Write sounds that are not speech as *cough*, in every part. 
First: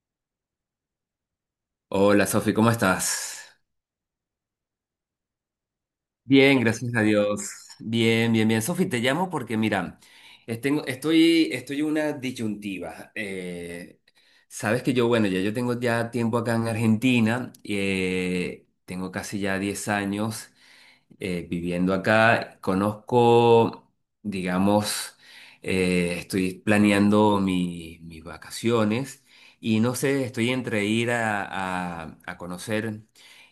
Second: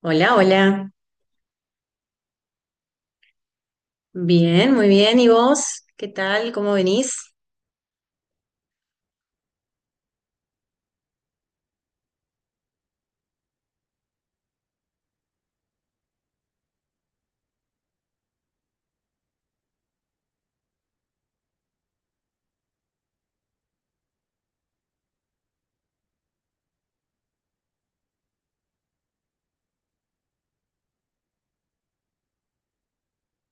Hola, hola. Hola Sofi, ¿cómo estás? Bien, muy bien. ¿Y vos? ¿Qué tal? Bien, ¿Cómo gracias a venís? Dios. Bien, bien, bien. Sofi, te llamo porque mira, estoy en una disyuntiva. Sabes que yo, bueno, ya yo tengo ya tiempo acá en Argentina, tengo casi ya 10 años viviendo acá. Conozco, digamos, estoy planeando mis vacaciones y no sé, estoy entre ir a conocer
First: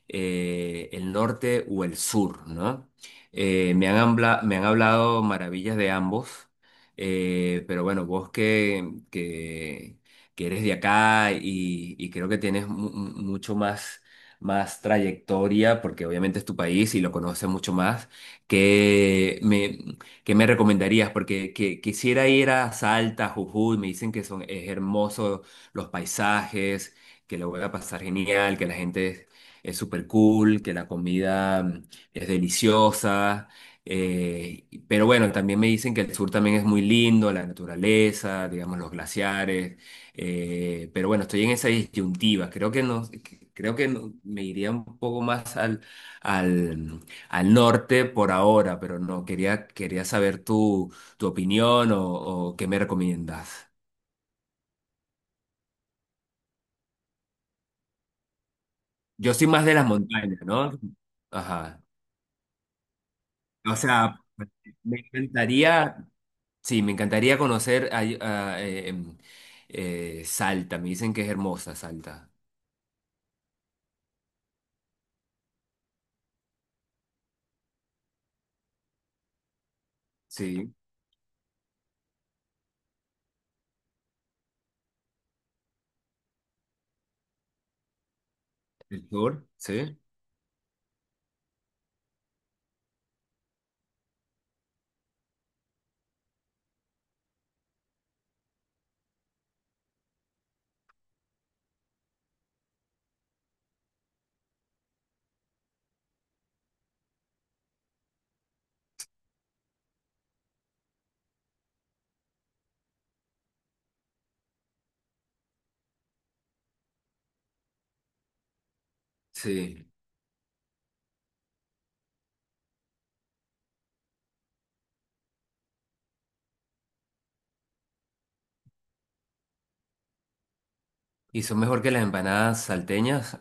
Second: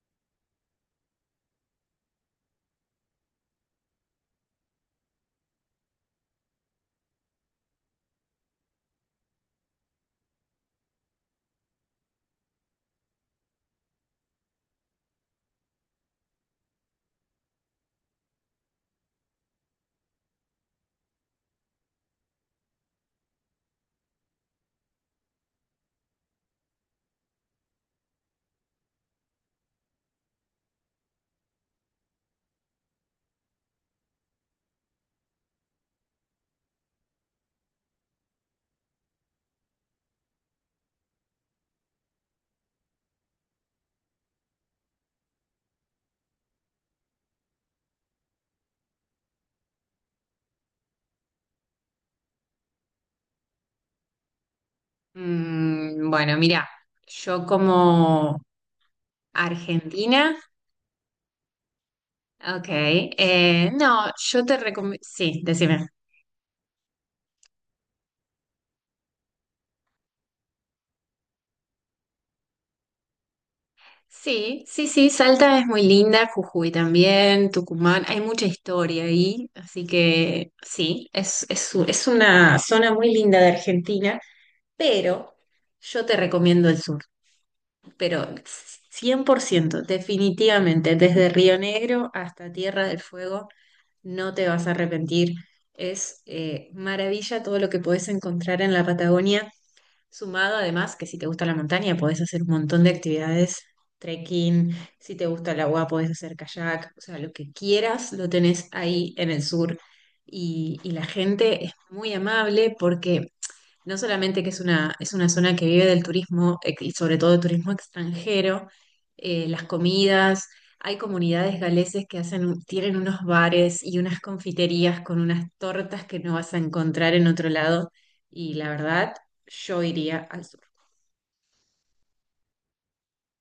el norte o el sur, ¿no? Me han hablado maravillas de ambos, pero bueno, vos que eres de acá y creo que tienes mucho más trayectoria, porque obviamente es tu país y lo conoces mucho más, ¿qué me, ¿qué me recomendarías? Porque quisiera ir a Salta, Jujuy, me dicen que son, es hermoso los paisajes, que lo voy a pasar genial, que la gente es súper cool, que la comida es deliciosa. Pero bueno, también me dicen que el sur también es muy lindo, la naturaleza, digamos, los glaciares. Pero bueno, estoy en esa disyuntiva. Creo que no, me iría un poco más al, al norte por ahora, pero no, quería saber tu opinión o qué me recomiendas. Bueno, mira, yo como Yo soy más de las argentina, montañas, ¿no? Ajá. ok, O no, sea, yo te recomiendo, me sí, decime. encantaría, sí, me encantaría conocer ahí, Salta. Me dicen que es hermosa Salta. Sí, sí, sí, Salta es muy linda, Jujuy también, Tucumán, hay mucha historia ahí, así que Sí. sí, es una zona muy linda de Argentina, pero yo te recomiendo el sur. Pero ¿El cien por sur? ciento Sí. definitivamente, desde Río Negro hasta Tierra del Fuego, no te vas a arrepentir. Es maravilla todo lo que podés encontrar en la Patagonia, sumado además que si te gusta la montaña podés hacer un montón de actividades, trekking, si te gusta el agua podés hacer kayak, o sea, lo que quieras lo tenés ahí en el sur. Y la gente es muy amable porque no solamente que es una zona que vive del turismo y sobre todo del turismo extranjero, las Sí. comidas, hay comunidades galeses que hacen, tienen unos bares y unas confiterías con unas tortas que no vas a encontrar en otro lado y la verdad, yo iría al sur. ¿Y son mejor que las empanadas salteñas?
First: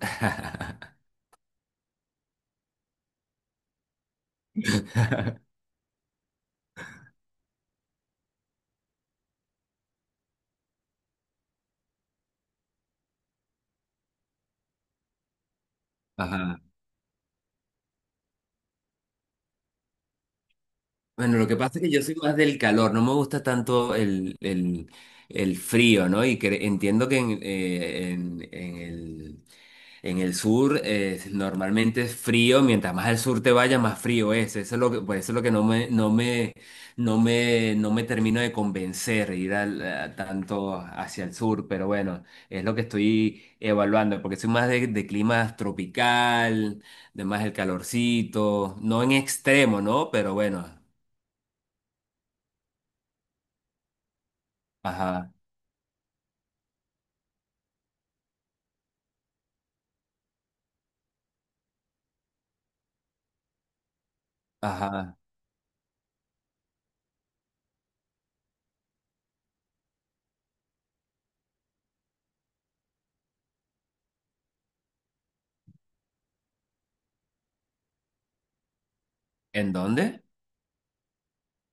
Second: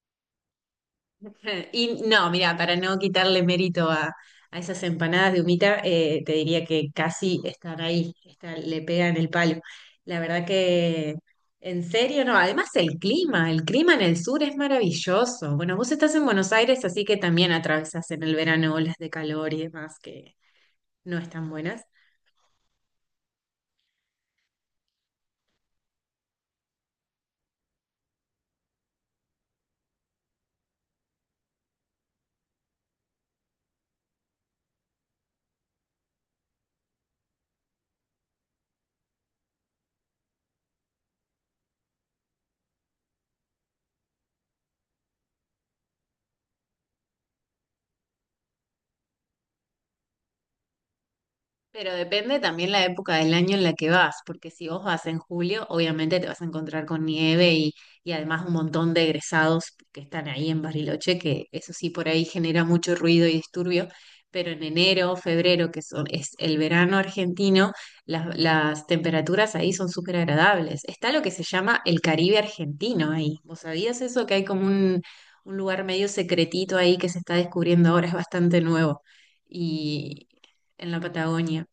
*laughs* *laughs* Y no, mira, para no quitarle mérito a esas empanadas de humita, te diría que casi están ahí, le pegan el palo. La verdad que, en serio, no. Además, el clima en el sur es maravilloso. Bueno, vos estás en Buenos Ajá. Aires, así que también atravesás en el verano olas de calor y demás que no Bueno, lo están que pasa buenas. es que yo soy más del calor, no me gusta tanto el frío, ¿no? Y que entiendo que en el sur normalmente es frío, mientras más al sur te vayas, más frío es. Eso es lo que, por eso es lo que no me termino de convencer ir a tanto hacia el sur, pero bueno, es lo que estoy evaluando, porque soy más de clima tropical, de más el calorcito, no en extremo, ¿no? Pero bueno. Pero depende también la época del año en la que vas, porque si vos vas en Ajá, julio, obviamente te vas a encontrar con nieve y además un montón de egresados que están ahí en Bariloche, que eso sí por ahí genera mucho ruido y disturbio, pero en enero, ajá. febrero, es el verano argentino, las temperaturas ahí son súper agradables. Está lo que se llama el Caribe argentino ahí. ¿Vos sabías eso? Que hay un lugar medio secretito ahí que se está descubriendo ahora, es bastante nuevo. ¿En dónde? Y en la Patagonia.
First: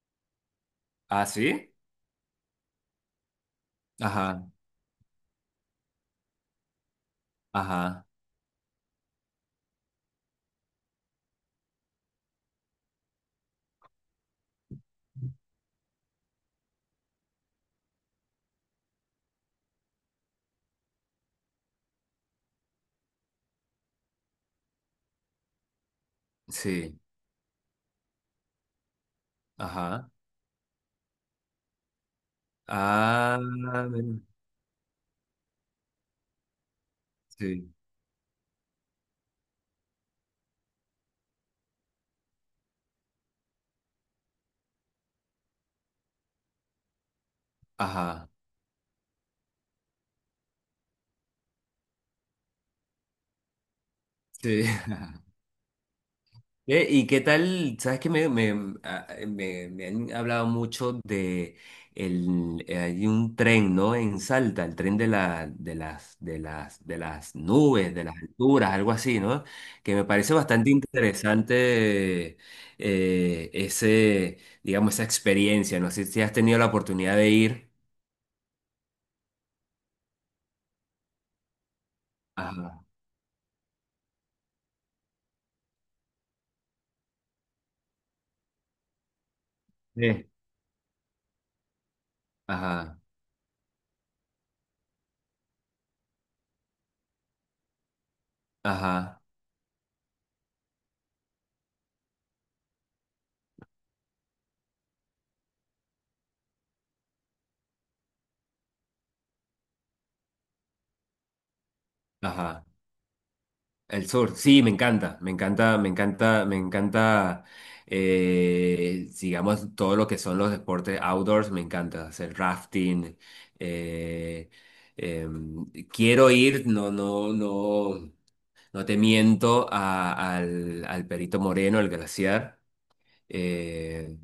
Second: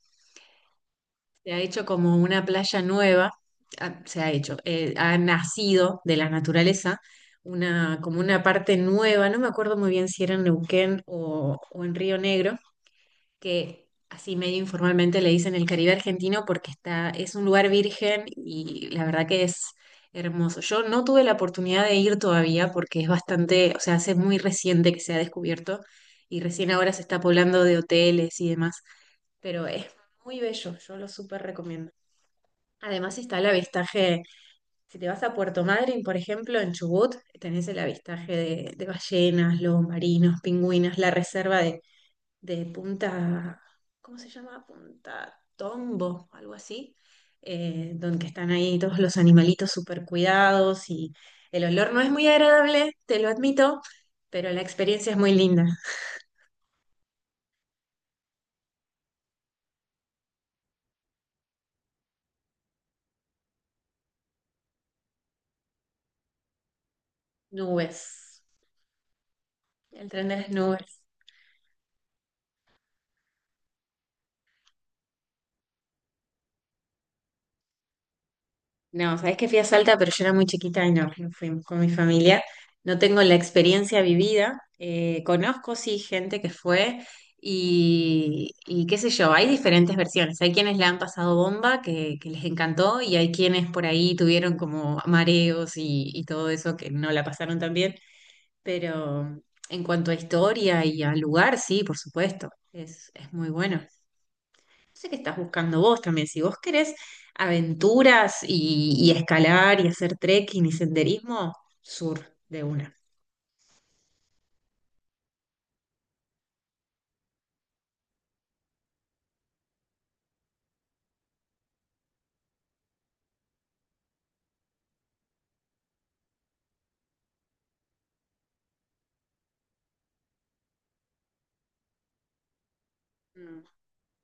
Ah, Se ha sí. hecho como una playa nueva, ah, se ha Ajá, hecho, ha nacido de la naturaleza una, ajá. como una parte nueva, no me acuerdo muy bien si era en Neuquén o en Río Negro, que así medio informalmente le dicen el Caribe argentino porque está, es un lugar virgen y la verdad que es hermoso. Yo no tuve la oportunidad de ir todavía porque es bastante, o sea, hace muy reciente que se ha descubierto y recién ahora Sí, se está poblando de hoteles y demás, pero es ajá. muy bello, yo lo súper recomiendo. Además está Ah, el mira, avistaje, si te vas a Puerto Madryn, por ejemplo, en Chubut, tenés sí, el avistaje de ballenas, lobos marinos, pingüinos, la reserva de Punta, ¿cómo se llama? Punta Tombo, algo así, donde ajá. están ahí todos los animalitos súper cuidados y el olor no es muy agradable, te lo admito, pero la Sí. experiencia es *laughs* muy linda. ¿Y qué tal? Sabes que me han hablado mucho de hay un tren, ¿no? En Salta, el tren de la, de las, de las, de las nubes, de las Nubes, alturas, algo así, ¿no? Que me el tren parece de las bastante nubes. interesante ese, digamos, esa experiencia. No sé si has tenido la oportunidad de ir. No, sabes que fui a Salta, pero yo era muy chiquita y no, no fuimos con mi familia. Ajá. No tengo la experiencia vivida. Conozco, sí, gente que fue y qué sé yo, hay diferentes Sí. versiones. Hay quienes la han pasado bomba, que les encantó, Ajá, y hay quienes por ahí tuvieron como mareos y todo eso que no la pasaron tan bien. ajá, Pero en cuanto a historia y al lugar, sí, por supuesto, es muy bueno sé qué estás buscando vos también. Si vos querés aventuras y escalar y hacer trekking y senderismo, sur de ajá. una. El sur, sí, me encanta, me encanta, me encanta, me encanta, digamos, todo lo que son los deportes outdoors, me encanta hacer rafting. eh, em, Quiero ir, no te miento, al Perito Moreno, al glaciar. Mm. Eh,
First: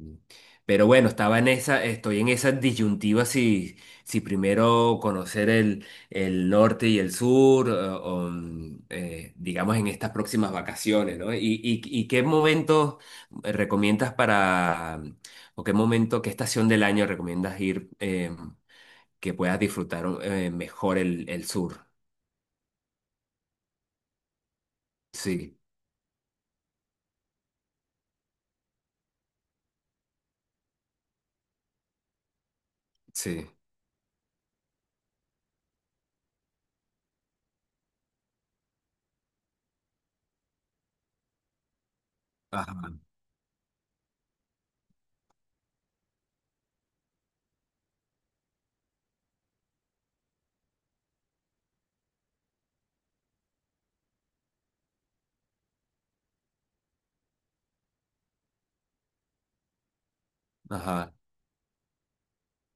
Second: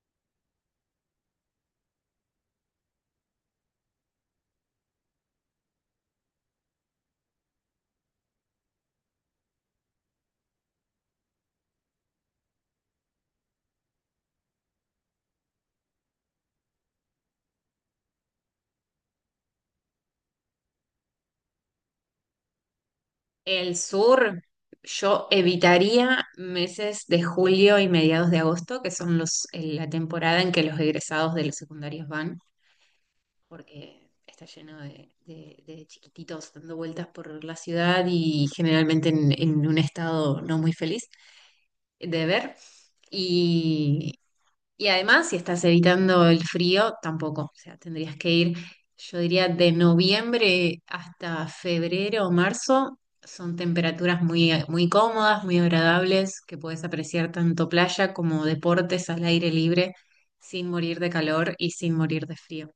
pero bueno, estoy en esa disyuntiva si, si primero conocer el norte y el sur, digamos en estas próximas vacaciones, ¿no? ¿Y qué momento recomiendas para, o qué momento, qué estación del año recomiendas ir que puedas disfrutar mejor el sur? El sur, yo Sí, evitaría meses de julio y mediados de agosto, que son los, la temporada en que los egresados de los secundarios van, sí. porque está lleno de chiquititos dando vueltas por la ciudad y generalmente en un estado no muy feliz de ver. Ajá. y Y además, si estás evitando el frío, tampoco. O sea, tendrías que ir, yo diría, de noviembre hasta febrero o marzo. Son temperaturas muy cómodas, muy agradables, que puedes apreciar tanto playa como deportes al aire libre sin morir de Ajá. calor y sin morir de frío.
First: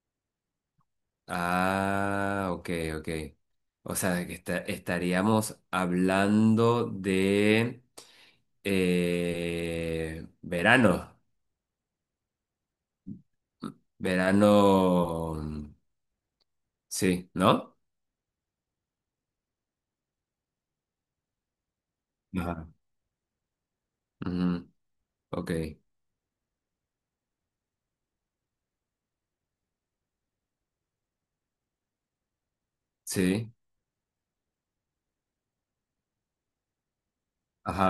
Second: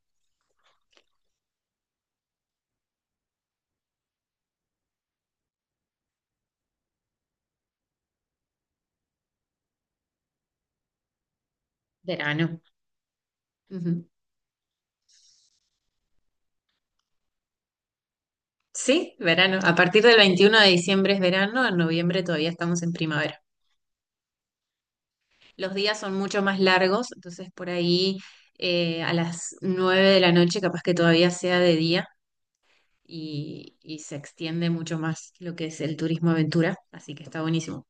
Ah, ok, ok. O sea, que estaríamos hablando de verano. Verano. Ujú. Verano, sí, ¿no? Sí, verano. A partir del 21 de diciembre es verano, en noviembre todavía Ajá. estamos en primavera. Ujú, ok, Los días son mucho más largos, entonces por ahí a las 9 de la noche capaz que todavía sea de día sí. Y se extiende mucho más lo que es el turismo aventura, así que está buenísimo.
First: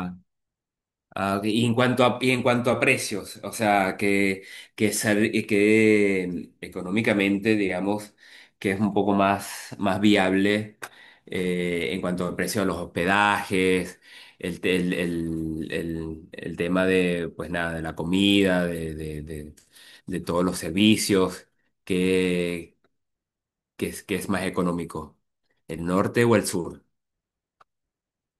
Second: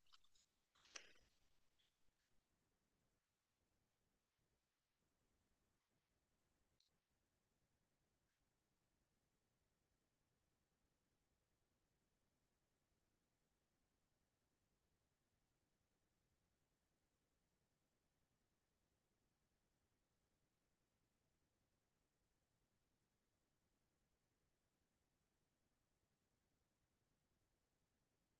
Ah, ok. Y en cuanto a, y en cuanto a precios, o sea, que económicamente, digamos, que es un poco más, más viable en cuanto al precio de los hospedajes, el, te- el tema de, pues nada, de la comida, de todos los servicios, que, que es más económico, el norte o el sur.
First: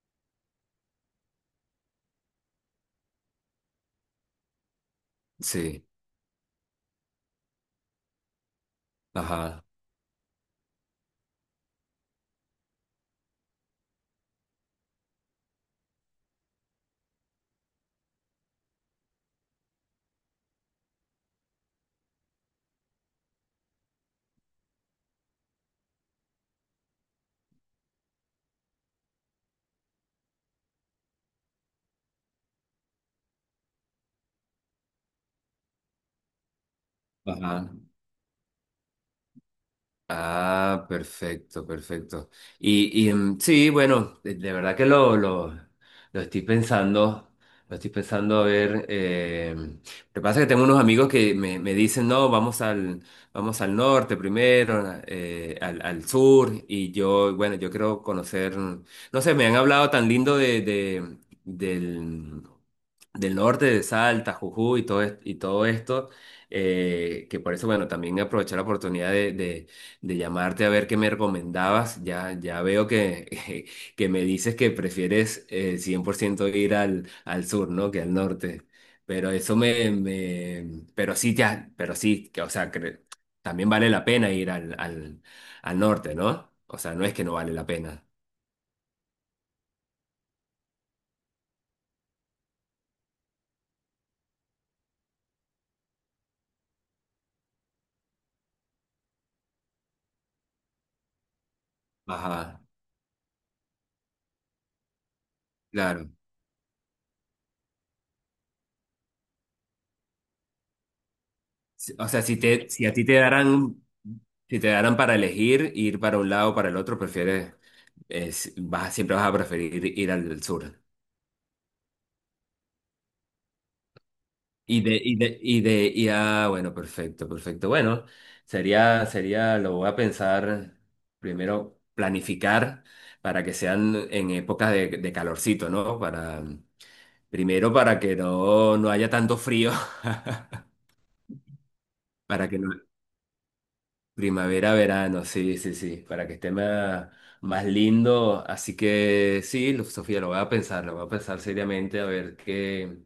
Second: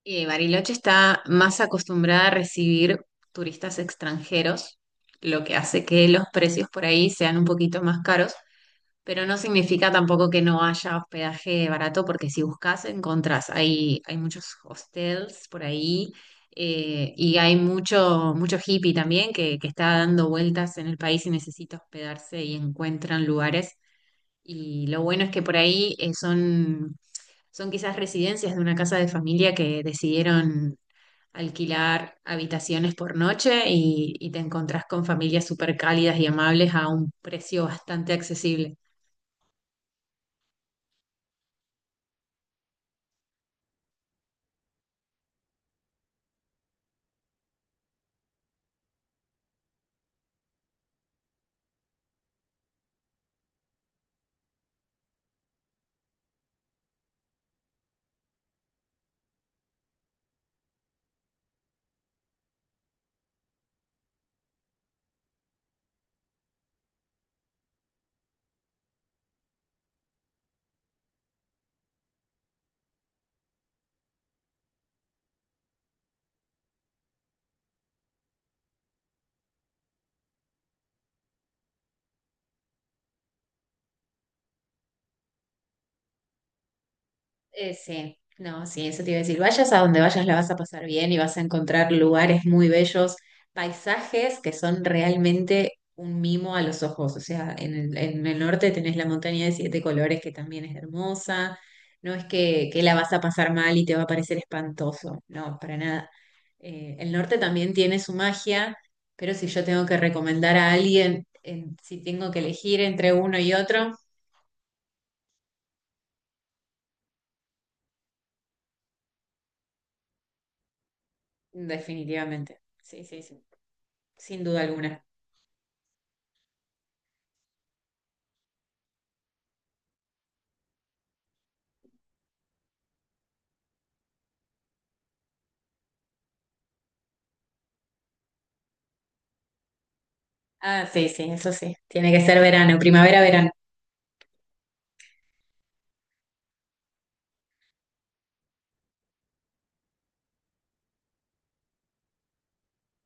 Bariloche está más acostumbrada a recibir turistas extranjeros, lo que hace Sí, que los precios por ahí sean un poquito más caros. Pero no ajá, significa tampoco que no haya hospedaje barato, porque si buscas, encontrás. Hay muchos hostels por ahí y hay mucho, mucho hippie también que está dando vueltas en el país y necesita hospedarse y encuentran lugares. Y lo bueno es que por ahí son, son quizás residencias de una casa de familia que decidieron alquilar habitaciones por noche y te encontrás con familias súper cálidas y amables a un precio ajá. bastante accesible. Ah, perfecto, perfecto. Sí, bueno, de verdad que lo estoy pensando, lo estoy pensando a ver. Lo que pasa es que tengo unos amigos que me dicen, no, vamos al norte primero, al sur, y yo, bueno, yo quiero conocer, no sé, me han hablado tan lindo de, del, del norte, de Salta, Jujuy y todo, y todo esto, que por eso, bueno, también aprovechar la oportunidad de, de llamarte a ver qué me recomendabas. Ya, ya veo que, *laughs* que me dices que prefieres 100% ir al, al sur, ¿no? Que al norte. Pero pero sí, ya, pero sí, que, o sea, también vale la pena ir al norte, ¿no? O sea, no es que no vale la pena. Sí, no, sí, eso te iba a decir. Vayas a donde vayas, la vas a pasar bien y vas a encontrar lugares muy bellos, paisajes que son realmente un mimo a los ojos. O sea, en el norte tenés la montaña de 7 colores que también es hermosa. No es Ajá, que la vas a pasar mal y te va a parecer espantoso, no, para nada. claro. El norte también tiene su magia, pero si yo tengo que recomendar a alguien, si O sea, tengo si que te, elegir si a ti entre te uno y darán, otro, si te darán para elegir ir para un lado o para el otro, prefieres, vas, siempre vas a preferir ir al sur. definitivamente. Sí, sí, sí, sin duda alguna. Bueno, perfecto, perfecto. Bueno, sería, sería, lo voy a pensar primero, planificar para que sean en épocas de calorcito, ¿no? Para, primero para que no, no haya tanto frío. *laughs* Ah, sí, sí, eso sí. Tiene que ser para que no verano, primavera, verano. Primavera, verano, sí, sí, sí, para que esté más, más lindo. Así que sí, Sofía, lo voy a pensar, lo voy a pensar seriamente a ver que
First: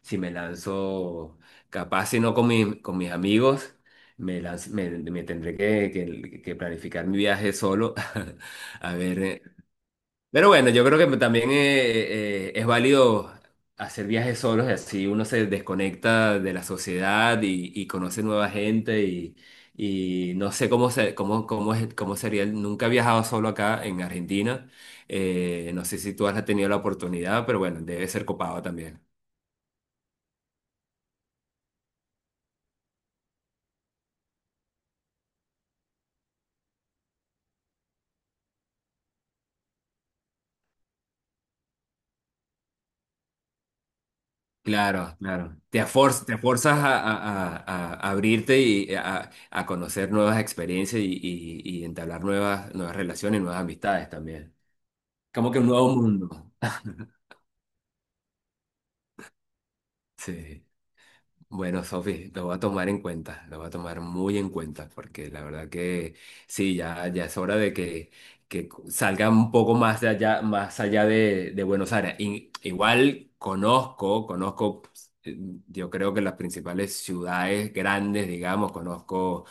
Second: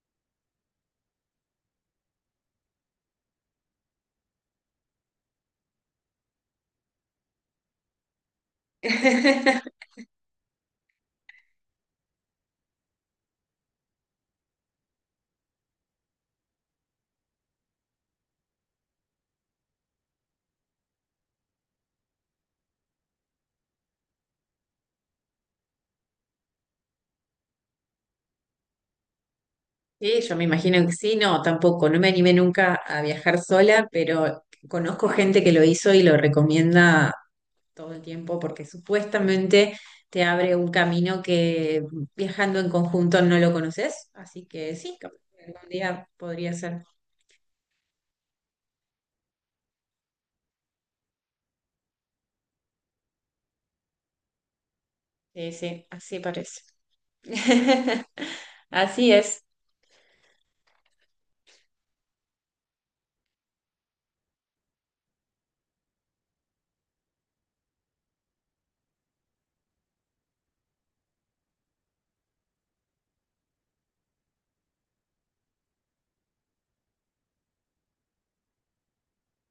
si me lanzo, capaz si no con, con mis amigos, me tendré que, que planificar mi viaje solo, *laughs* a ver, *laughs* pero bueno, yo creo que también es válido hacer viajes solos, y así uno se desconecta de la sociedad y conoce nueva gente y no sé cómo, se, cómo, cómo, es- cómo sería. Nunca he viajado solo acá en Argentina. No sé si tú has tenido la oportunidad, pero bueno, debe ser copado también. Sí, yo me imagino que sí, no, tampoco. No me animé nunca a viajar sola, pero conozco gente que lo hizo y lo recomienda todo el tiempo porque supuestamente te abre un camino que viajando en conjunto no lo conoces. Así que sí, capaz Claro, que claro. algún día Te podría forzas ser. a, a abrirte y a conocer nuevas experiencias y, y entablar nuevas, nuevas relaciones, nuevas amistades también. Como Sí, que un sí, nuevo así mundo. parece. *laughs* *laughs* Así es. Sí. Bueno, Sofi, lo voy a tomar en cuenta, lo voy a tomar muy en cuenta, porque la verdad que sí, ya, ya es hora de que salga un poco más de allá, más allá de Buenos Aires. Igual conozco, conozco, pues, yo creo que las principales ciudades grandes, digamos, conozco,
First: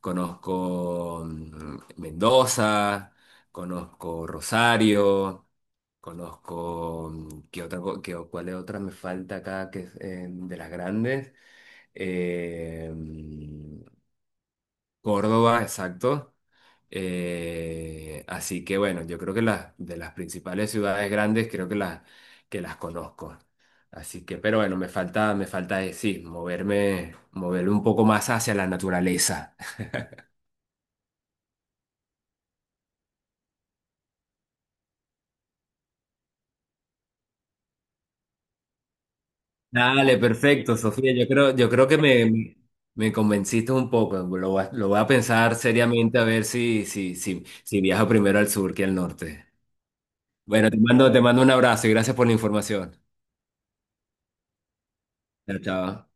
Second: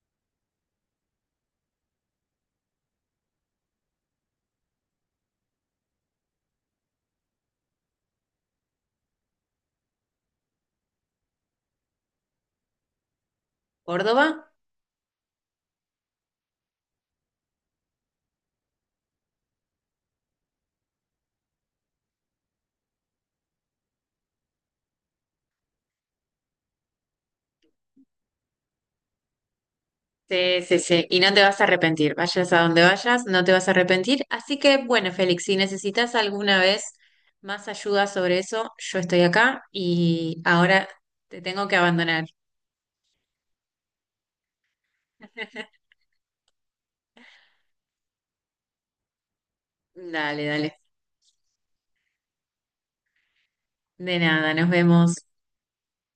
conozco Mendoza, conozco Rosario. Conozco, ¿qué otra, cuál es otra me falta acá que es de las grandes? Eh, mm, ¿Córdoba? Córdoba, exacto. Así que bueno, yo creo que las de las principales ciudades grandes creo que las conozco. Así que, pero bueno, me falta sí, moverme, moverme un poco más hacia la naturaleza. Sí, sí, sí, y no te vas a arrepentir, vayas a donde vayas, no te vas a arrepentir. Así que, bueno, Félix, si necesitas alguna vez más ayuda sobre eso, yo estoy acá Dale, y perfecto, ahora Sofía. Te tengo Yo que creo que abandonar. Me convenciste un poco. Lo voy a pensar seriamente a ver si, si, si, si viajo primero al sur que al norte. Dale, Bueno, dale. Te mando un abrazo y gracias por la información. De nada, nos vemos. Chao, chao.